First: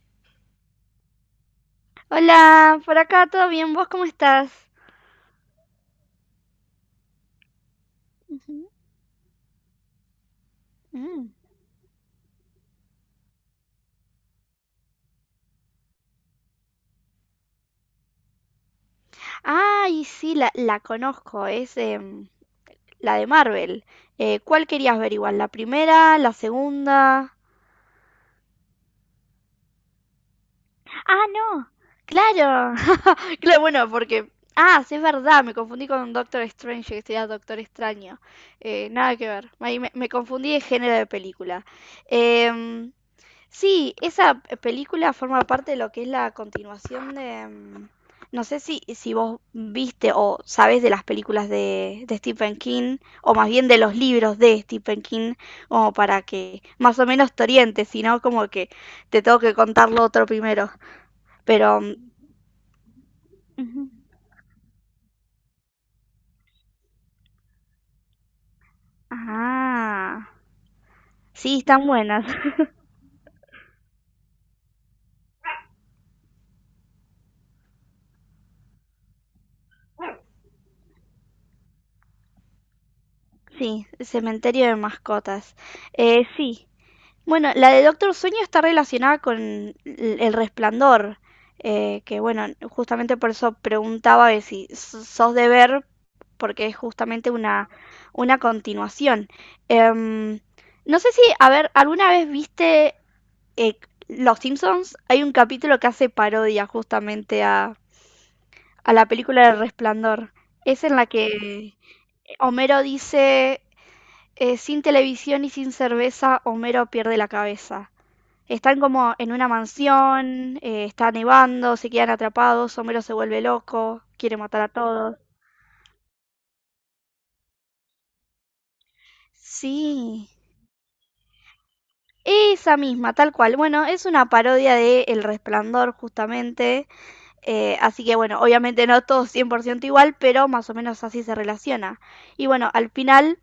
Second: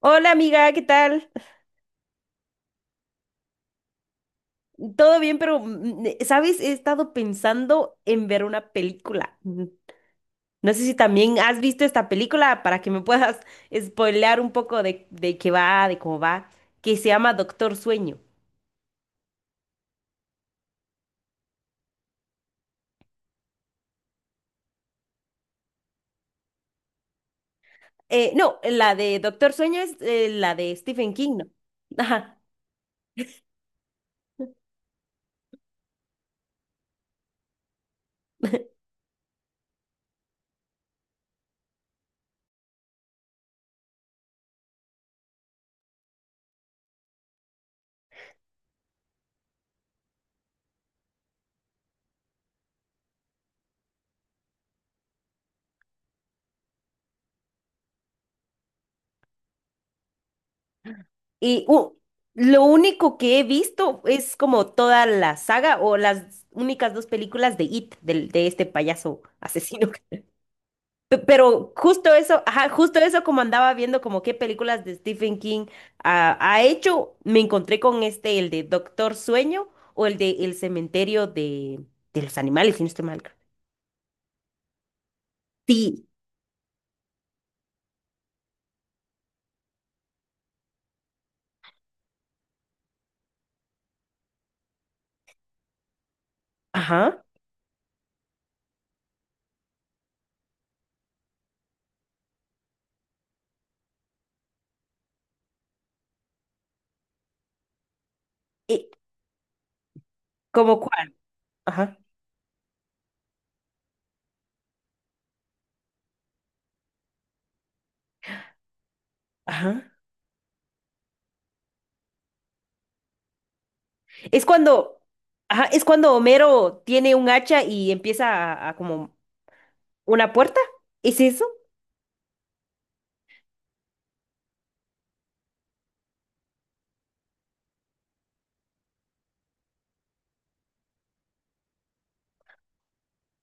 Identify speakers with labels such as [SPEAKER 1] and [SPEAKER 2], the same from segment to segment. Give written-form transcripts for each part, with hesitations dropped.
[SPEAKER 1] Hola amiga, ¿qué tal?
[SPEAKER 2] Hola, por acá todo bien, ¿vos cómo estás?
[SPEAKER 1] Todo bien, pero ¿sabes? He estado pensando en ver
[SPEAKER 2] Ujú,
[SPEAKER 1] una película. No sé si
[SPEAKER 2] mm.
[SPEAKER 1] también has visto esta película para que me puedas spoilear un poco de qué va, de cómo va, que se llama Doctor Sueño.
[SPEAKER 2] Ay, sí, la conozco, es la de Marvel. ¿Cuál querías ver igual? ¿La primera? ¿La segunda?
[SPEAKER 1] No, la de Doctor Sueño es la de Stephen
[SPEAKER 2] Ah,
[SPEAKER 1] King, ¿no?
[SPEAKER 2] no.
[SPEAKER 1] Ajá.
[SPEAKER 2] Claro, claro, bueno, porque. Ah, sí, es verdad, me confundí con Doctor Strange, que sería Doctor Extraño. Nada que ver, ahí me confundí de género de película. Em, Sí, esa película forma parte de lo que es la continuación de. No sé si, si vos viste o sabés de las películas de Stephen King, o más bien de los libros de Stephen King, como para que más o menos te orientes, sino como que te tengo que contar lo otro primero.
[SPEAKER 1] Y
[SPEAKER 2] Pero.
[SPEAKER 1] uh, lo único que he
[SPEAKER 2] Ujú.
[SPEAKER 1] visto es como toda la saga o las únicas dos películas de It, del de este payaso asesino.
[SPEAKER 2] Ah, sí,
[SPEAKER 1] Pero
[SPEAKER 2] están
[SPEAKER 1] justo
[SPEAKER 2] buenas.
[SPEAKER 1] eso, ajá, justo eso como andaba viendo como qué películas de Stephen King ha hecho, me encontré con este, el de Doctor Sueño o el de El Cementerio de los Animales, si no estoy mal.
[SPEAKER 2] Sí, Cementerio de Mascotas.
[SPEAKER 1] Sí,
[SPEAKER 2] Sí, bueno, la de Doctor Sueño está relacionada con El Resplandor, que bueno, justamente por eso preguntaba de si sos de ver, porque es
[SPEAKER 1] ajá.
[SPEAKER 2] justamente una continuación. Em, no sé si, a ver, ¿alguna vez viste eh, Los Simpsons? Hay un capítulo que hace parodia justamente a,
[SPEAKER 1] Eh,
[SPEAKER 2] a la película El Resplandor.
[SPEAKER 1] ¿Cómo
[SPEAKER 2] Es en la
[SPEAKER 1] cuál?
[SPEAKER 2] que
[SPEAKER 1] Ajá,
[SPEAKER 2] Homero dice, sin televisión y sin cerveza, Homero pierde la cabeza. Están como en una
[SPEAKER 1] ajá.
[SPEAKER 2] mansión, está nevando, se quedan atrapados, Homero se vuelve loco, quiere
[SPEAKER 1] Es
[SPEAKER 2] matar a
[SPEAKER 1] cuando,
[SPEAKER 2] todos.
[SPEAKER 1] ajá, es cuando Homero tiene un hacha y empieza a como
[SPEAKER 2] Sí,
[SPEAKER 1] una puerta. ¿Es eso?
[SPEAKER 2] esa misma, tal cual. Bueno, es una parodia de El Resplandor justamente, así que bueno, obviamente no todo 100% igual, pero más o menos así se relaciona. Y bueno, al final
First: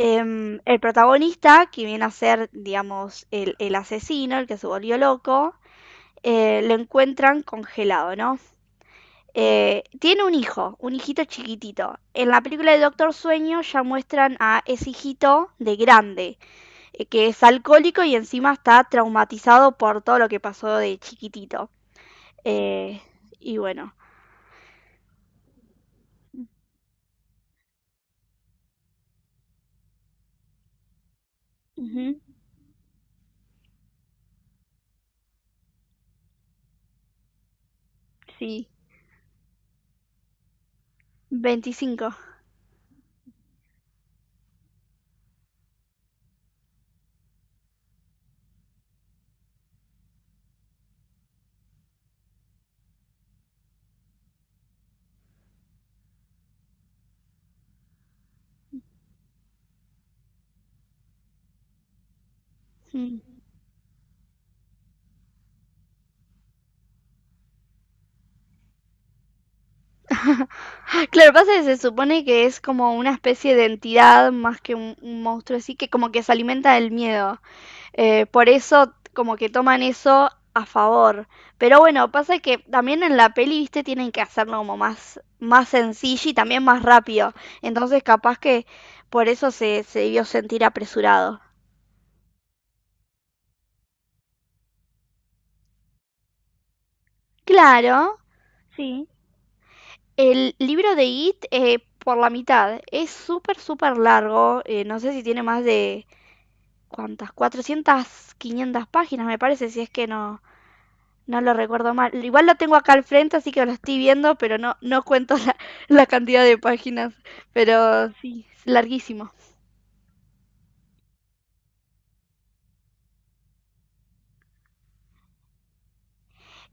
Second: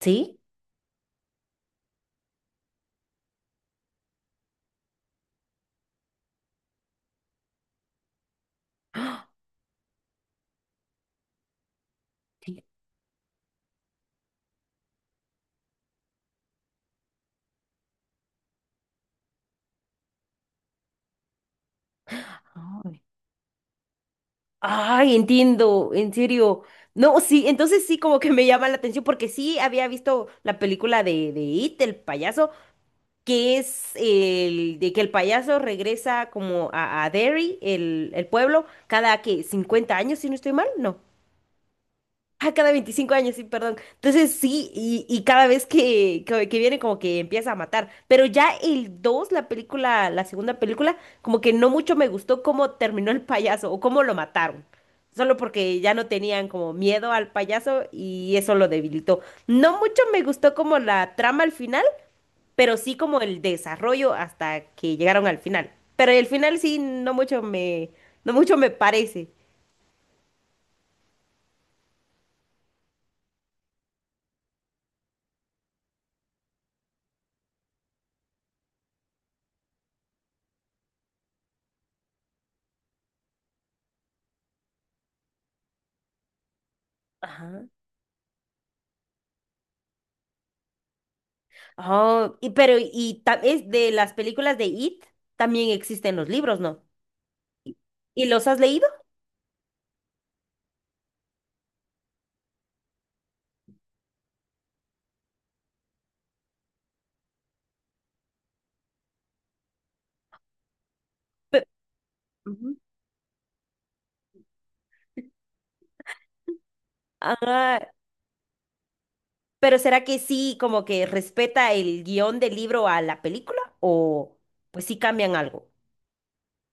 [SPEAKER 1] Sí.
[SPEAKER 2] el protagonista, que viene a ser, digamos, el asesino, el que se volvió loco, lo encuentran congelado, ¿no?
[SPEAKER 1] ¡Ah!
[SPEAKER 2] Tiene un hijo, un hijito chiquitito. En la película de Doctor Sueño ya muestran a ese hijito de grande, que es alcohólico y encima está traumatizado por todo lo que pasó de chiquitito. Eh,
[SPEAKER 1] Sí.
[SPEAKER 2] y bueno,
[SPEAKER 1] Ay, entiendo, en serio. No, sí, entonces sí como que me llama la atención porque sí había visto la película de It, el
[SPEAKER 2] ujú,
[SPEAKER 1] payaso, que es el de que el payaso regresa como a Derry, el pueblo,
[SPEAKER 2] sí,
[SPEAKER 1] cada que 50 años, si no estoy mal. No,
[SPEAKER 2] 25.
[SPEAKER 1] ah, cada 25 años, sí, perdón. Entonces sí, y cada vez que viene como que empieza a matar. Pero ya el 2 la película, la segunda película, como que no mucho me gustó cómo terminó el payaso o cómo lo mataron. Solo porque ya no tenían como miedo al payaso y eso lo debilitó. No mucho me gustó como la trama al final, pero sí
[SPEAKER 2] Mm.
[SPEAKER 1] como el desarrollo hasta que llegaron al final. Pero el final sí, no mucho me parece.
[SPEAKER 2] Claro, pasa que se supone que es como una especie de entidad más que un monstruo así, que como que se alimenta del miedo. Por eso como que toman eso a favor. Pero bueno, pasa que también en la peli, viste, tienen que hacerlo como más, más sencillo y también más rápido.
[SPEAKER 1] Ajá.
[SPEAKER 2] Entonces capaz que por eso se, se debió sentir apresurado.
[SPEAKER 1] Es de las películas de It también existen los libros, ¿no? ¿Y
[SPEAKER 2] Claro,
[SPEAKER 1] ¿Y los has leído?
[SPEAKER 2] sí. El libro de It por la mitad es súper, súper largo. No sé si tiene más de. ¿Cuántas? Cuatrocientas 500 páginas me parece, si es que no. No lo
[SPEAKER 1] Pe-
[SPEAKER 2] recuerdo mal. Igual lo tengo
[SPEAKER 1] Ujú.
[SPEAKER 2] acá al frente, así que lo estoy viendo, pero no, no cuento la, la cantidad de páginas.
[SPEAKER 1] Ah,
[SPEAKER 2] Pero sí, es larguísimo.
[SPEAKER 1] pero ¿será que sí como que respeta el guión del libro a la película o pues sí cambian algo?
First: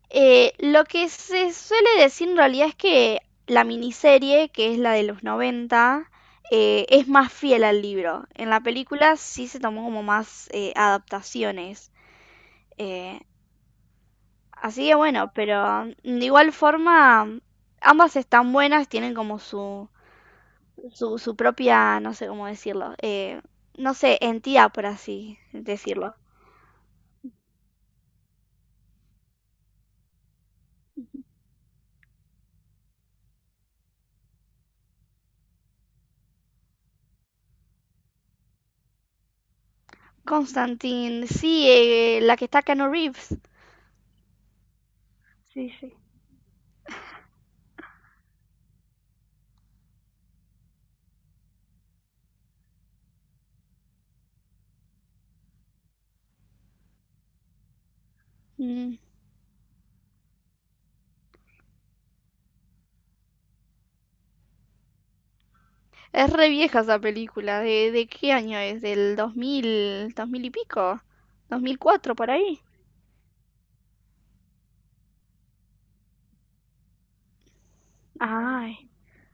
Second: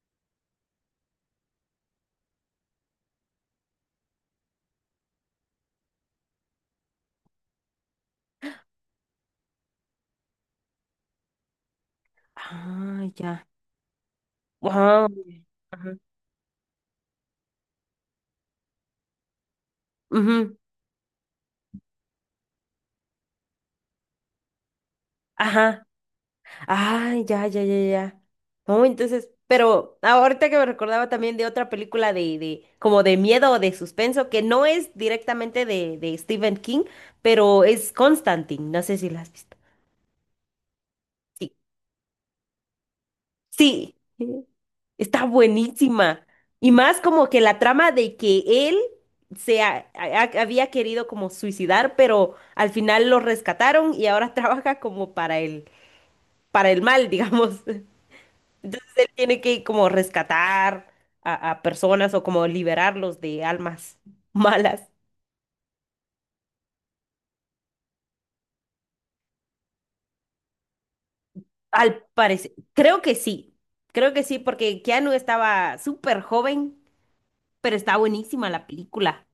[SPEAKER 2] Lo que se suele decir en realidad es que la miniserie, que es la de los 90 es más fiel al libro. En la película sí se tomó como más adaptaciones.
[SPEAKER 1] Ah,
[SPEAKER 2] Eh,
[SPEAKER 1] ya.
[SPEAKER 2] así que
[SPEAKER 1] Wow.
[SPEAKER 2] bueno, pero
[SPEAKER 1] Ajá.
[SPEAKER 2] de igual forma ambas están buenas, tienen como su,
[SPEAKER 1] Ujú.
[SPEAKER 2] su propia, no sé cómo decirlo, no sé, entidad, por así
[SPEAKER 1] Ajá.
[SPEAKER 2] decirlo.
[SPEAKER 1] Ay, ya, ya, ya, ya. No, entonces, pero ahorita que me recordaba también de otra película como de miedo o de suspenso, que no es directamente de Stephen King, pero es Constantine. No sé si la has visto.
[SPEAKER 2] Constantine,
[SPEAKER 1] Sí,
[SPEAKER 2] sí, la que está Cano Reeves.
[SPEAKER 1] sí, está
[SPEAKER 2] Sí.
[SPEAKER 1] buenísima. Y más como que la trama de que él había querido como suicidar, pero al final lo rescataron y ahora trabaja como para para el mal, digamos. Entonces
[SPEAKER 2] Mm.
[SPEAKER 1] él tiene que como rescatar a personas o como liberarlos de almas malas.
[SPEAKER 2] Es re vieja esa película. De qué año es? ¿Del 2000, 2000 y pico?
[SPEAKER 1] Al
[SPEAKER 2] ¿2004 por
[SPEAKER 1] parecer,
[SPEAKER 2] ahí?
[SPEAKER 1] creo que sí, porque Keanu estaba súper joven, pero está buenísima la
[SPEAKER 2] Ay,
[SPEAKER 1] película.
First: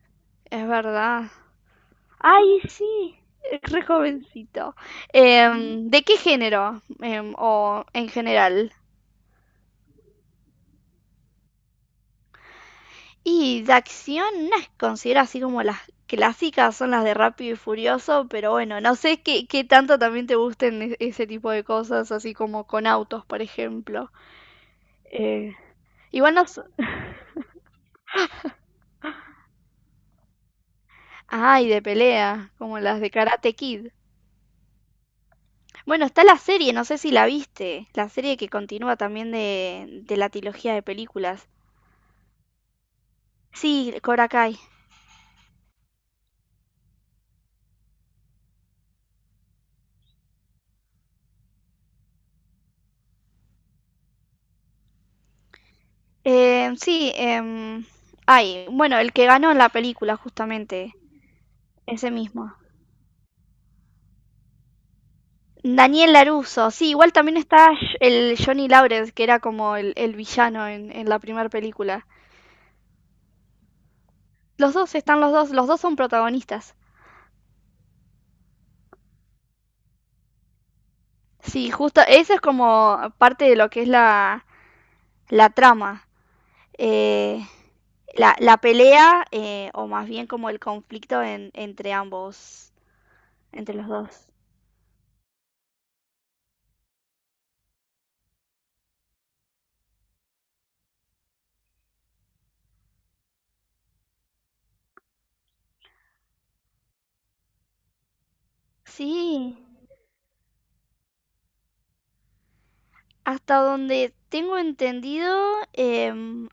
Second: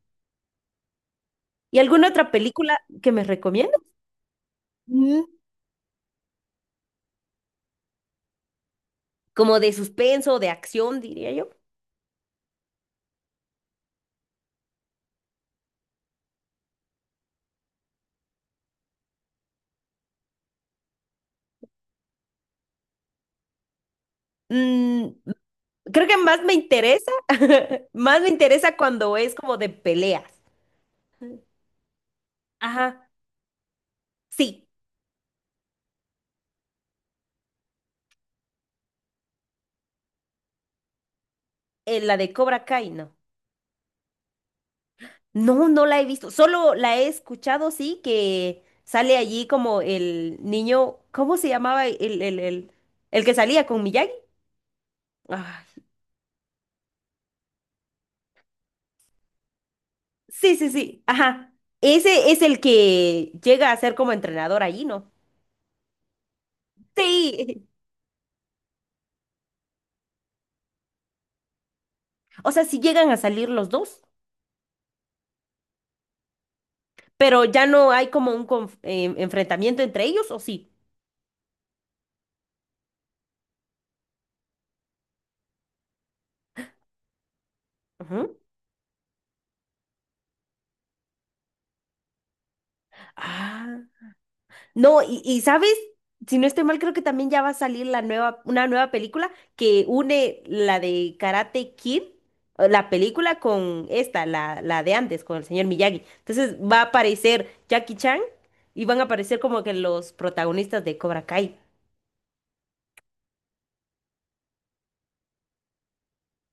[SPEAKER 2] es verdad.
[SPEAKER 1] ¿Y alguna otra
[SPEAKER 2] Ay,
[SPEAKER 1] película que
[SPEAKER 2] sí,
[SPEAKER 1] me
[SPEAKER 2] es
[SPEAKER 1] recomienda?
[SPEAKER 2] re jovencito.
[SPEAKER 1] Mm,
[SPEAKER 2] ¿De qué género? O en general.
[SPEAKER 1] como de suspenso, de acción, diría yo.
[SPEAKER 2] Y de acción, no es considero así como las clásicas son las de Rápido y Furioso, pero bueno, no sé qué, qué tanto también te gusten ese tipo de cosas, así como con autos, por ejemplo.
[SPEAKER 1] Mm,
[SPEAKER 2] Eh,
[SPEAKER 1] Creo que
[SPEAKER 2] igual no.
[SPEAKER 1] más me interesa cuando es como de peleas.
[SPEAKER 2] Ay, de pelea, como las
[SPEAKER 1] Ajá,
[SPEAKER 2] de Karate Kid.
[SPEAKER 1] sí,
[SPEAKER 2] Bueno, está la serie, no sé si la viste, la serie que continúa también de la trilogía de películas.
[SPEAKER 1] la de Cobra Kai, ¿no?
[SPEAKER 2] Sí, Cobra Kai.
[SPEAKER 1] No, no la he visto. Solo la he escuchado, sí, que sale allí como el niño, ¿cómo se llamaba? El que salía con Miyagi. Ah,
[SPEAKER 2] Sí, ay, bueno, el que ganó en la película justamente,
[SPEAKER 1] sí. Ajá.
[SPEAKER 2] ese
[SPEAKER 1] Ese es
[SPEAKER 2] mismo.
[SPEAKER 1] el que llega a ser como entrenador allí, ¿no?
[SPEAKER 2] Daniel Larusso, sí, igual también
[SPEAKER 1] Sí.
[SPEAKER 2] está El Johnny Lawrence, que era como el villano en la primera película.
[SPEAKER 1] O sea, sí llegan a salir los dos,
[SPEAKER 2] Los dos están los dos son protagonistas.
[SPEAKER 1] pero ya no hay como un enfrentamiento entre ellos, ¿o sí?
[SPEAKER 2] Sí, justo, eso es como parte de lo que es la trama. Eh,
[SPEAKER 1] Ujú.
[SPEAKER 2] la pelea, o más bien como el conflicto entre ambos, entre
[SPEAKER 1] Ah.
[SPEAKER 2] los dos.
[SPEAKER 1] No, y sabes, si no estoy mal, creo que también ya va a salir una nueva película que une la de Karate Kid, la película con esta, la de antes, con el señor Miyagi. Entonces va a aparecer Jackie Chan y van a aparecer
[SPEAKER 2] Sí,
[SPEAKER 1] como que los protagonistas de Cobra Kai.
[SPEAKER 2] hasta donde tengo entendido, em,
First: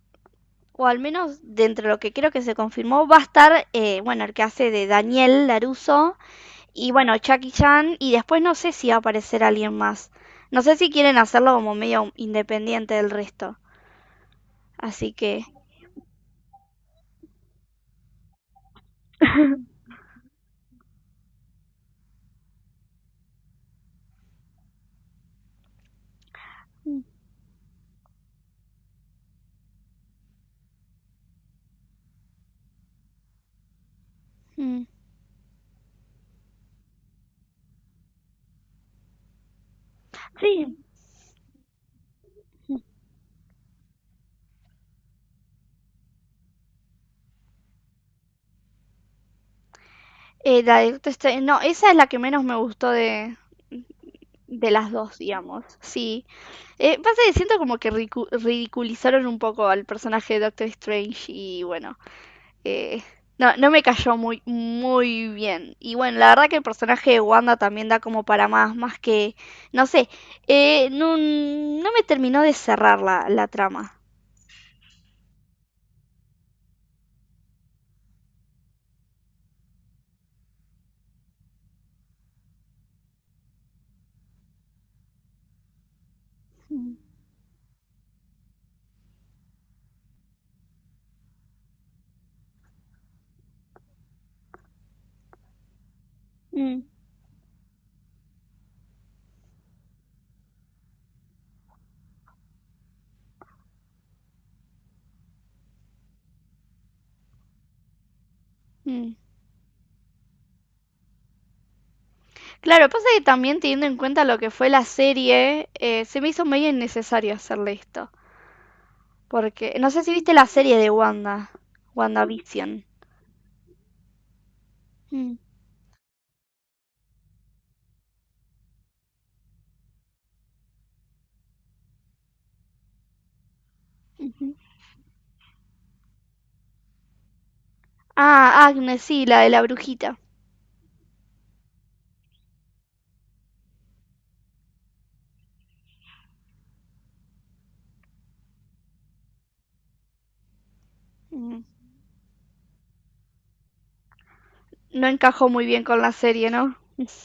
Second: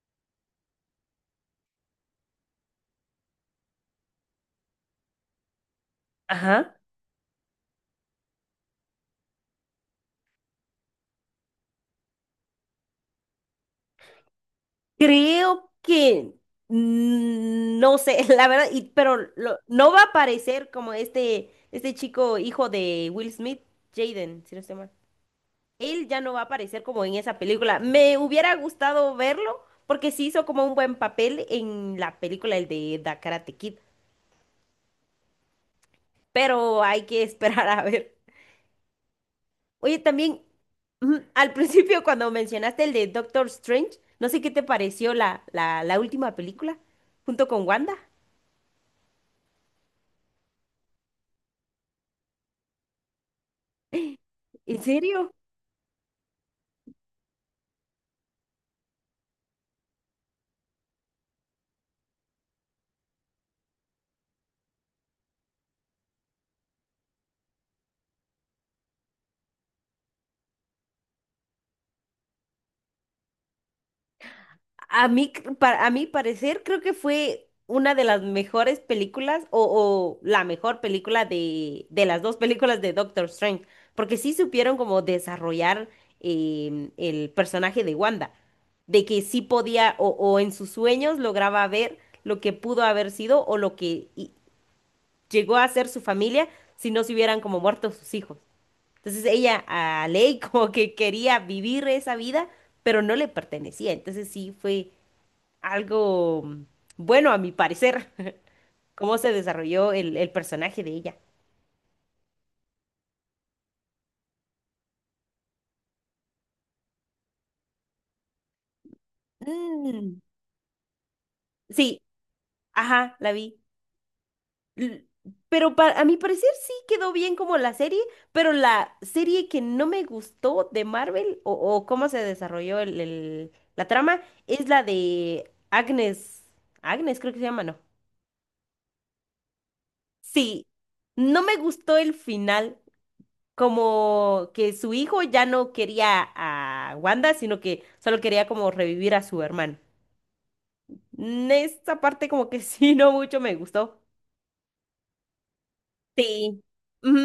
[SPEAKER 2] o al menos dentro de lo que creo que se confirmó, va a estar, bueno, el que hace de Daniel Larusso
[SPEAKER 1] Ajá.
[SPEAKER 2] y bueno, Jackie Chan, y después no sé si va a aparecer alguien más. No sé si quieren hacerlo como medio independiente del resto. Así que.
[SPEAKER 1] Creo que mm, no sé, la verdad, y, pero no va a aparecer como este chico hijo de Will Smith, Jaden, si no estoy mal. Él ya no va a aparecer como en esa película. Me hubiera gustado verlo porque sí hizo como un buen papel en la película, el de The Karate Kid, pero hay que esperar a ver. Oye, también
[SPEAKER 2] Sí.
[SPEAKER 1] ujú, al principio cuando mencionaste el de Doctor Strange, no sé qué te pareció la última película junto con Wanda.
[SPEAKER 2] La de Doctor Strange- no, esa es la que menos me gustó de
[SPEAKER 1] ¿En
[SPEAKER 2] las dos,
[SPEAKER 1] serio?
[SPEAKER 2] digamos. Sí. Pasa que siento como que ridiculizaron un poco al personaje de Doctor Strange y bueno, eh, no, no me cayó muy, muy bien. Y bueno, la verdad que el personaje de Wanda también da como para más, más que, no sé, no, no me terminó de cerrar la trama.
[SPEAKER 1] A mí, a mi parecer, creo que fue una de las mejores películas o la mejor película de las dos películas de Doctor Strange, porque sí supieron como desarrollar em,
[SPEAKER 2] Mm,
[SPEAKER 1] el personaje de Wanda, de que sí podía o en sus sueños lograba ver lo que pudo haber sido o lo que llegó a ser su familia si no se hubieran como muerto sus hijos. Entonces ella a Ley como que quería vivir esa vida, pero no le pertenecía. Entonces sí fue algo mm, bueno a mi parecer,
[SPEAKER 2] mm.
[SPEAKER 1] cómo se desarrolló el personaje de ella.
[SPEAKER 2] Claro, pasa que también teniendo en cuenta lo que fue la serie, se me hizo medio innecesario hacerle esto. Porque, no sé si
[SPEAKER 1] Mm,
[SPEAKER 2] viste la serie de Wanda,
[SPEAKER 1] sí,
[SPEAKER 2] WandaVision.
[SPEAKER 1] ajá, la vi. L-
[SPEAKER 2] Mm,
[SPEAKER 1] pero a mi parecer sí quedó bien como la serie, pero la serie que no me gustó de Marvel o cómo se desarrolló la trama
[SPEAKER 2] ujú.
[SPEAKER 1] es la de Agnes. Agnes creo que se llama, ¿no?
[SPEAKER 2] Ah, Agnes, sí, la de la brujita.
[SPEAKER 1] Sí, no me gustó el final. Como que su hijo ya no quería a Wanda, sino que solo quería como revivir a su hermano. Mm,
[SPEAKER 2] Mm.
[SPEAKER 1] esta parte como que sí, no mucho me gustó.
[SPEAKER 2] No encajó muy bien con la serie,
[SPEAKER 1] Sí.
[SPEAKER 2] ¿no?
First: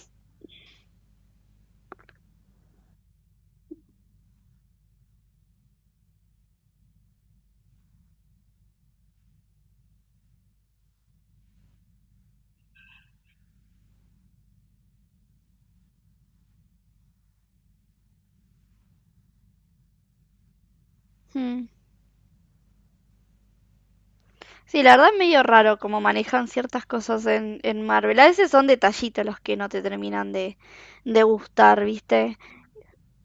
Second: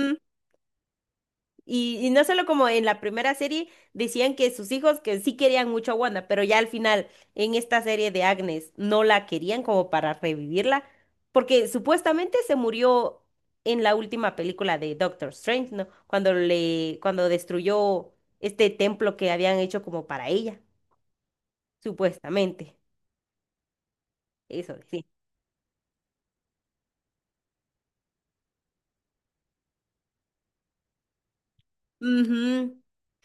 [SPEAKER 1] Y no solo como en la primera serie decían que sus hijos que sí querían mucho a Wanda, pero ya al final en esta serie de Agnes no la querían como para revivirla, porque supuestamente se murió en la última película de Doctor Strange, ¿no? Cuando le, cuando destruyó este templo que habían hecho como para ella,
[SPEAKER 2] Mm.
[SPEAKER 1] supuestamente. Eso
[SPEAKER 2] Sí, la
[SPEAKER 1] sí.
[SPEAKER 2] verdad es medio raro cómo manejan ciertas cosas en Marvel. A veces son detallitos los que no te terminan de gustar, ¿viste?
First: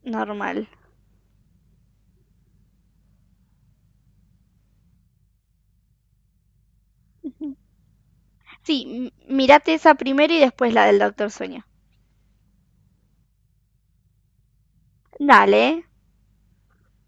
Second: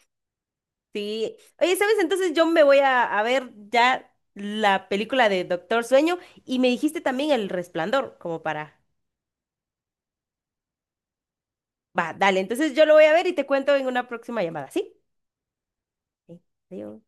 [SPEAKER 2] Normal.
[SPEAKER 1] Sí. Oye, ¿sabes? Entonces yo me voy a ver ya la película de Doctor Sueño y me dijiste también El Resplandor, como para...
[SPEAKER 2] Sí, mirate esa primero y después la del Doctor Sueño.
[SPEAKER 1] Va, dale, entonces yo lo voy a ver y te cuento en una próxima llamada, ¿sí?
[SPEAKER 2] Dale.
[SPEAKER 1] Sí. Adiós.